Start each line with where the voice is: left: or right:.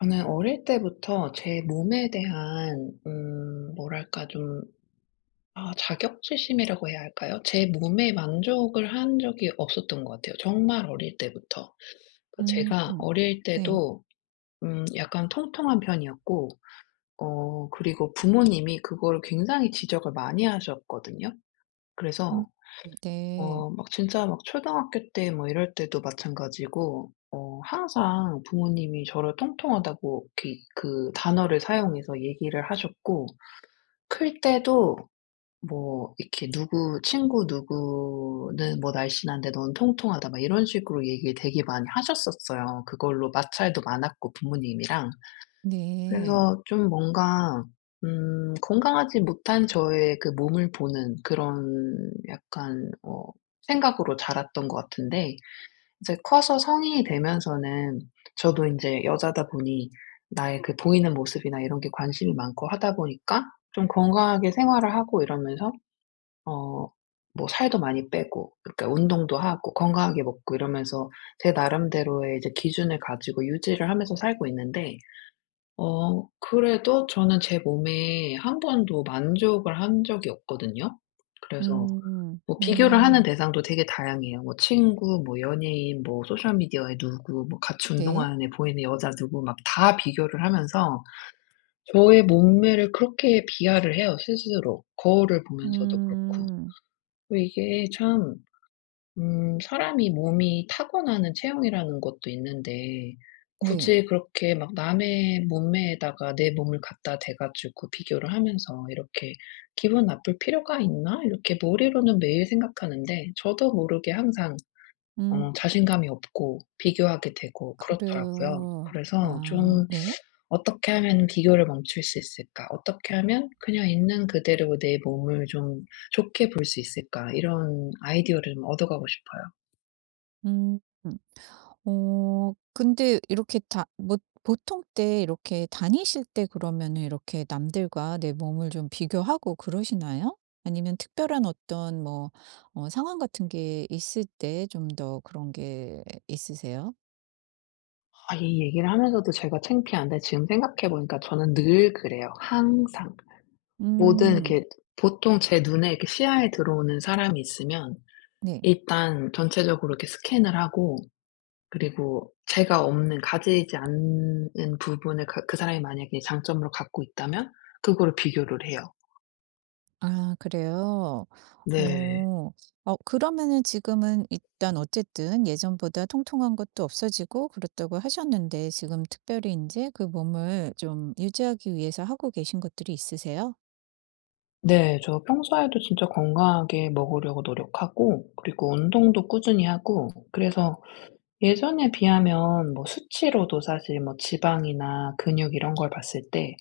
left: 저는 어릴 때부터 제 몸에 대한 뭐랄까 좀 자격지심이라고 해야 할까요? 제 몸에 만족을 한 적이 없었던 것 같아요, 정말 어릴 때부터. 그러니까
right: 음
left: 제가
right: 음,
left: 어릴
right: 네.
left: 때도 약간 통통한 편이었고, 그리고 부모님이 그걸 굉장히 지적을 많이 하셨거든요.
right: 음
left: 그래서
right: 네.
left: 막 진짜 막 초등학교 때 뭐 이럴 때도 마찬가지고, 항상 부모님이 저를 "통통하다"고 이렇게 그 단어를 사용해서 얘기를 하셨고, 클 때도 뭐 이렇게 누구 친구 누구는 뭐 "날씬한데 넌 통통하다" 막 이런 식으로 얘기를 되게 많이 하셨었어요. 그걸로 마찰도 많았고, 부모님이랑.
right: 네.
left: 그래서 좀 뭔가 건강하지 못한 저의 그 몸을 보는 그런 약간 생각으로 자랐던 것 같은데, 이제 커서 성인이 되면서는 저도 이제 여자다 보니 나의 그 보이는 모습이나 이런 게 관심이 많고 하다 보니까 좀 건강하게 생활을 하고 이러면서, 어 뭐 살도 많이 빼고, 그러니까 운동도 하고 건강하게 먹고 이러면서 제 나름대로의 이제 기준을 가지고 유지를 하면서 살고 있는데, 그래도 저는 제 몸에 한 번도 만족을 한 적이 없거든요. 그래서 뭐 비교를 하는
right: 네.
left: 대상도 되게 다양해요. 뭐 친구, 뭐 연예인, 뭐 소셜 미디어에 누구, 뭐 같이
right: 네.
left: 운동하는 애 보이는 여자 누구 막 다 비교를 하면서 저의 몸매를 그렇게 비하를 해요, 스스로. 거울을 보면서도 그렇고.
right: 음
left: 이게 참, 사람이 몸이 타고나는 체형이라는 것도 있는데,
right: 네.
left: 굳이 그렇게 막 남의 몸매에다가 내 몸을 갖다 대 가지고 비교를 하면서 이렇게 '기분 나쁠 필요가 있나?' 이렇게 머리로는 매일 생각하는데, 저도 모르게 항상
right: 음
left: 자신감이 없고 비교하게 되고 그렇더라고요.
right: 그래요.
left: 그래서
right: 아,
left: 좀
right: 네.
left: '어떻게 하면 비교를 멈출 수 있을까? 어떻게 하면 그냥 있는 그대로 내 몸을 좀 좋게 볼 수 있을까?' 이런 아이디어를 좀 얻어가고 싶어요.
right: 음 근데 이렇게 다 뭐 보통 때 이렇게 다니실 때 그러면은 이렇게 남들과 내 몸을 좀 비교하고 그러시나요? 아니면 특별한 어떤 뭐 상황 같은 게 있을 때 좀 더 그런 게 있으세요?
left: 아, 이 얘기를 하면서도 제가 창피한데, 지금 생각해 보니까 저는 늘 그래요, 항상. 모든
right: 음
left: 이렇게, 보통 제 눈에 이렇게 시야에 들어오는 사람이 있으면
right: 네.
left: 일단 전체적으로 이렇게 스캔을 하고, 그리고 제가 없는, 가지지 않는 부분을 가 그 사람이 만약에 장점으로 갖고 있다면 그거를 비교를 해요.
right: 아 그래요?
left: 네.
right: 어. 그러면은 지금은 일단 어쨌든 예전보다 통통한 것도 없어지고 그렇다고 하셨는데 지금 특별히 이제 그 몸을 좀 유지하기 위해서 하고 계신 것들이 있으세요?
left: 네. 저 평소에도 진짜 건강하게 먹으려고 노력하고, 그리고 운동도 꾸준히 하고, 그래서 예전에 비하면 뭐 수치로도 사실 뭐 지방이나 근육 이런 걸 봤을 때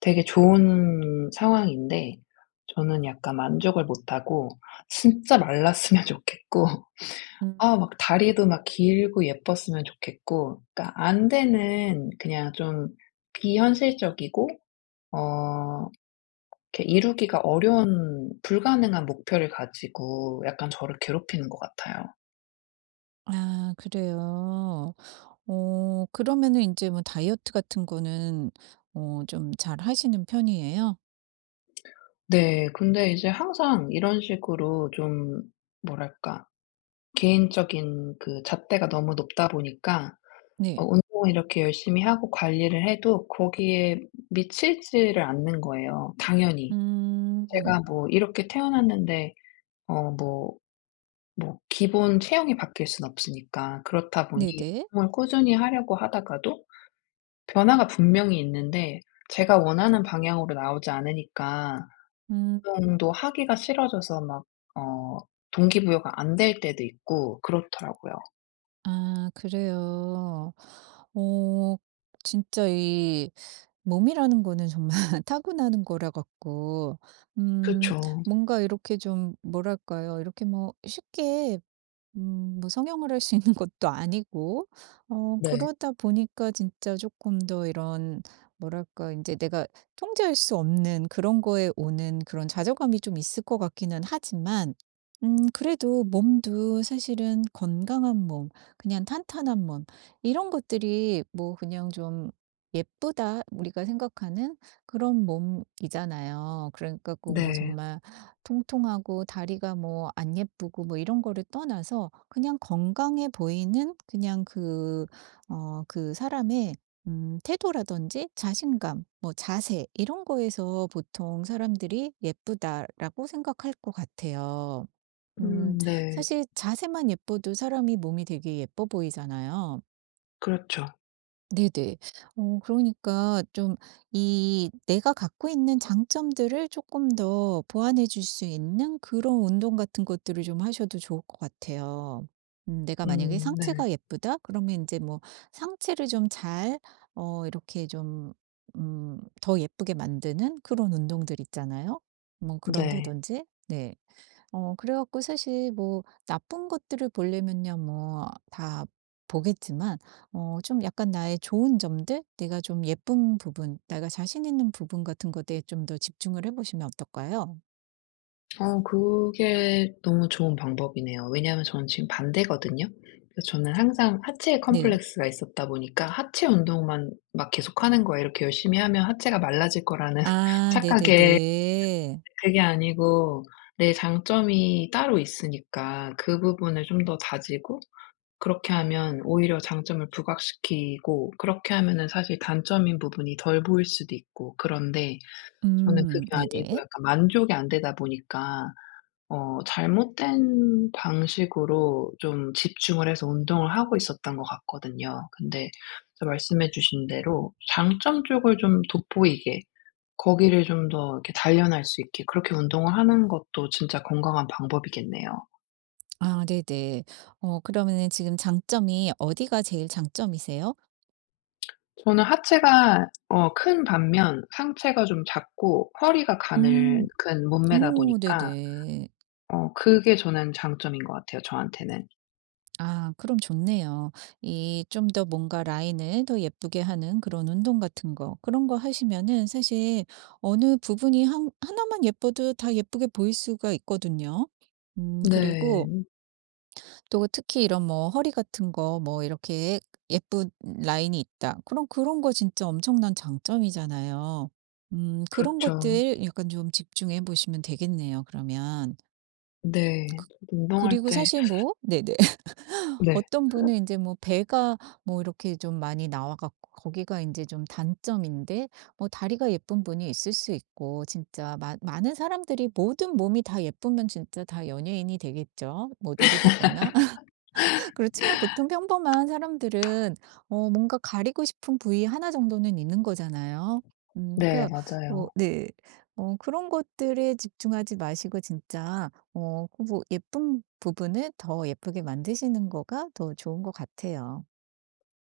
left: 되게 좋은 상황인데, 저는 약간 만족을 못 하고 진짜 말랐으면 좋겠고,
right: 음.
left: 막 다리도 막 길고 예뻤으면 좋겠고, 그러니까 안 되는, 그냥 좀 비현실적이고 어 이렇게 이루기가 어려운 불가능한 목표를 가지고 약간 저를 괴롭히는 것 같아요.
right: 아 그래요. 그러면은 이제 뭐 다이어트 같은 거는 좀 잘하시는 편이에요?
left: 네. 근데 이제 항상 이런 식으로 좀, 뭐랄까, 개인적인 그 잣대가 너무 높다 보니까
right: 네.
left: 운동을 이렇게 열심히 하고 관리를 해도 거기에 미치지를 않는 거예요, 당연히. 제가
right: 음.
left: 뭐 이렇게 태어났는데 어 뭐 뭐 기본 체형이 바뀔 순 없으니까. 그렇다 보니
right: 네네.
left: 운동을 꾸준히 하려고 하다가도 변화가 분명히 있는데 제가 원하는 방향으로 나오지 않으니까
right: 음.
left: 운동도 하기가 싫어져서 막 어 동기부여가 안 될 때도 있고 그렇더라고요.
right: 아 그래요. 어 진짜 이 몸이라는 거는 정말 타고나는 거라 갖고, 음
left: 그쵸.
right: 뭔가 이렇게 좀 뭐랄까요? 이렇게 뭐 쉽게 뭐 성형을 할 수 있는 것도 아니고,
left: 네.
right: 그러다 보니까 진짜 조금 더 이런 뭐랄까 이제 내가 통제할 수 없는 그런 거에 오는 그런 좌절감이 좀 있을 것 같기는 하지만, 그래도 몸도 사실은 건강한 몸, 그냥 탄탄한 몸 이런 것들이 뭐 그냥 좀 예쁘다 우리가 생각하는 그런 몸이잖아요. 그러니까 꼭 뭐
left: 네.
right: 정말 통통하고 다리가 뭐 안 예쁘고 뭐 이런 거를 떠나서 그냥 건강해 보이는 그냥 그, 그 사람의, 태도라든지 자신감, 뭐 자세, 이런 거에서 보통 사람들이 예쁘다라고 생각할 것 같아요. 음,
left: 네.
right: 사실 자세만 예뻐도 사람이 몸이 되게 예뻐 보이잖아요.
left: 그렇죠.
right: 네네. 그러니까 좀 이 내가 갖고 있는 장점들을 조금 더 보완해 줄 수 있는 그런 운동 같은 것들을 좀 하셔도 좋을 것 같아요. 내가 만약에
left: 네.
right: 상체가 예쁘다? 그러면 이제 뭐 상체를 좀 잘, 이렇게 좀 더 예쁘게 만드는 그런 운동들 있잖아요. 뭐
left: 네.
right: 그런다든지. 네. 그래 갖고 사실 뭐 나쁜 것들을 보려면요 뭐 다 보겠지만, 좀 약간 나의 좋은 점들, 내가 좀 예쁜 부분, 내가 자신 있는 부분 같은 것에 좀 더 집중을 해 보시면 어떨까요?
left: 그게 너무 좋은 방법이네요. 왜냐하면 저는 지금 반대거든요. 그래서 저는 항상 하체
right: 네.
left: 컴플렉스가 있었다 보니까 '하체 운동만 막 계속하는 거야. 이렇게 열심히 하면 하체가 말라질 거'라는
right: 아
left: 착각에,
right: 네네네.
left: 그게 아니고 내 장점이 따로 있으니까 그 부분을 좀 더 다지고 그렇게 하면 오히려 장점을 부각시키고, 그렇게 하면은 사실 단점인 부분이 덜 보일 수도 있고 그런데, 저는 그게 아니고
right: 네네.
left: 약간 만족이 안 되다 보니까 잘못된 방식으로 좀 집중을 해서 운동을 하고 있었던 것 같거든요. 근데 진짜 말씀해 주신 대로 장점 쪽을 좀 돋보이게, 거기를 좀 더 이렇게 단련할 수 있게 그렇게 운동을 하는 것도 진짜 건강한 방법이겠네요.
right: 아 네네. 그러면은 지금 장점이 어디가 제일 장점이세요?
left: 저는 하체가 큰 반면 상체가 좀 작고 허리가 가늘
right: 음.
left: 큰 몸매다
right: 오
left: 보니까
right: 네네.
left: 그게 저는 장점인 것 같아요, 저한테는.
right: 아 그럼 좋네요. 이 좀 더 뭔가 라인을 더 예쁘게 하는 그런 운동 같은 거 그런 거 하시면은 사실 어느 부분이 한 하나만 예뻐도 다 예쁘게 보일 수가 있거든요. 그리고
left: 네.
right: 또 특히 이런 뭐 허리 같은 거 뭐 이렇게 예쁜 라인이 있다. 그럼 그런 거 진짜 엄청난 장점이잖아요. 그런
left: 그렇죠.
right: 것들 약간 좀 집중해 보시면 되겠네요 그러면.
left: 네.
right: 그
left: 운동할
right: 그리고
left: 때.
right: 사실 뭐 네네.
left: 네.
right: 어떤 분은 이제 뭐 배가 뭐 이렇게 좀 많이 나와 갖고 거기가 이제 좀 단점인데 뭐 다리가 예쁜 분이 있을 수 있고, 진짜 많은 사람들이 모든 몸이 다 예쁘면 진짜 다 연예인이 되겠죠, 모델이 되거나. 그렇지만 보통 평범한 사람들은 뭔가 가리고 싶은 부위 하나 정도는 있는 거잖아요.
left: 네,
right: 그러니까 어
left: 맞아요.
right: 네. 그런 것들에 집중하지 마시고 진짜 그뭐 예쁜 부분을 더 예쁘게 만드시는 거가 더 좋은 것 같아요.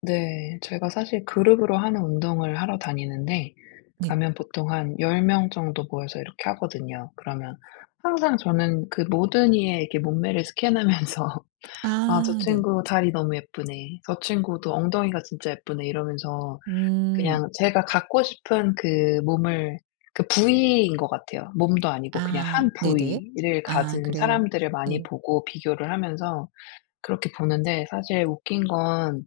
left: 네. 제가 사실 그룹으로 하는 운동을 하러 다니는데,
right: 네.
left: 가면 보통 한 10명 정도 모여서 이렇게 하거든요. 그러면 항상 저는 그 모든 이의 이렇게 몸매를 스캔하면서 '아 저
right: 아 네.
left: 친구 다리 너무 예쁘네. 저 친구도 엉덩이가 진짜 예쁘네.' 이러면서
right: 음.
left: 그냥 제가 갖고 싶은 그 몸을, 그 부위인 것 같아요. 몸도 아니고 그냥
right: 아
left: 한
right: 네네.
left: 부위를
right: 아
left: 가진
right: 그래요.
left: 사람들을 많이
right: 네.
left: 보고 비교를 하면서 그렇게 보는데, 사실 웃긴 건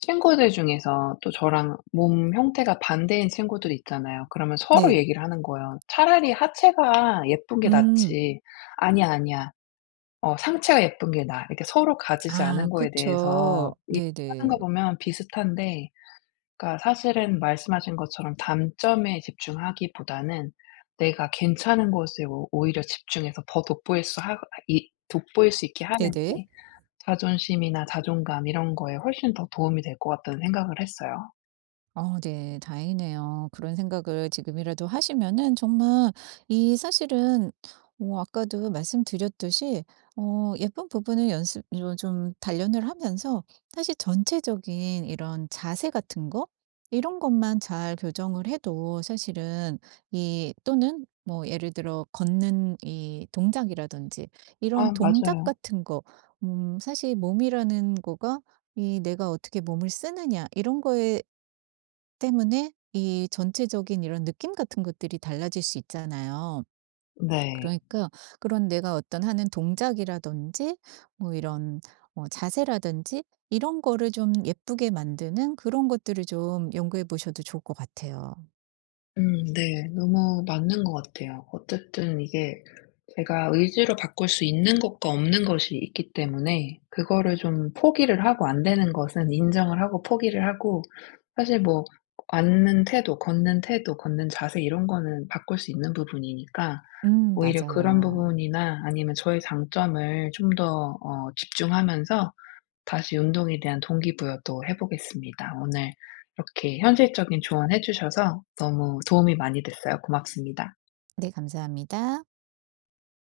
left: 친구들 중에서 또 저랑 몸 형태가 반대인 친구들이 있잖아요. 그러면 서로
right: 네.
left: 얘기를 하는 거예요. "차라리 하체가 예쁜 게
right: 음.
left: 낫지." "아니야, 아니야. 상체가 예쁜 게 나아." 이렇게 서로 가지지
right: 아
left: 않은 거에
right: 그쵸.
left: 대해서 얘기하는 거
right: 네네.
left: 보면 비슷한데, 그러니까 사실은 말씀하신 것처럼 단점에 집중하기보다는 내가 괜찮은 것에 오 오히려 집중해서 더 돋보일 수 있게 하는
right: 네네.
left: 게 자존심이나 자존감 이런 거에 훨씬 더 도움이 될 것 같다는 생각을 했어요.
right: 네. 다행이네요. 그런 생각을 지금이라도 하시면은 정말 이 사실은, 아까도 말씀드렸듯이, 예쁜 부분을 연습, 좀 단련을 하면서 사실 전체적인 이런 자세 같은 거, 이런 것만 잘 교정을 해도 사실은, 이 또는 뭐 예를 들어 걷는 이 동작이라든지 이런
left: 아,
right: 동작
left: 맞아요.
right: 같은 거, 사실 몸이라는 거가 이 내가 어떻게 몸을 쓰느냐 이런 거에 때문에 이 전체적인 이런 느낌 같은 것들이 달라질 수 있잖아요.
left: 네.
right: 그러니까 그런 내가 어떤 하는 동작이라든지 뭐 이런 자세라든지 이런 거를 좀 예쁘게 만드는 그런 것들을 좀 연구해 보셔도 좋을 것 같아요.
left: 네. 너무 맞는 것 같아요. 어쨌든 이게 제가 의지로 바꿀 수 있는 것과 없는 것이 있기 때문에 그거를 좀 포기를 하고, 안 되는 것은 인정을 하고 포기를 하고, 사실 뭐 앉는 태도, 걷는 태도, 걷는 자세 이런 거는 바꿀 수 있는 부분이니까 오히려 그런
right: 맞아요.
left: 부분이나 아니면 저의 장점을 좀 더 집중하면서 다시 운동에 대한 동기부여도 해 보겠습니다. 오늘 이렇게 현실적인 조언해 주셔서 너무 도움이 많이 됐어요. 고맙습니다.
right: 네, 감사합니다.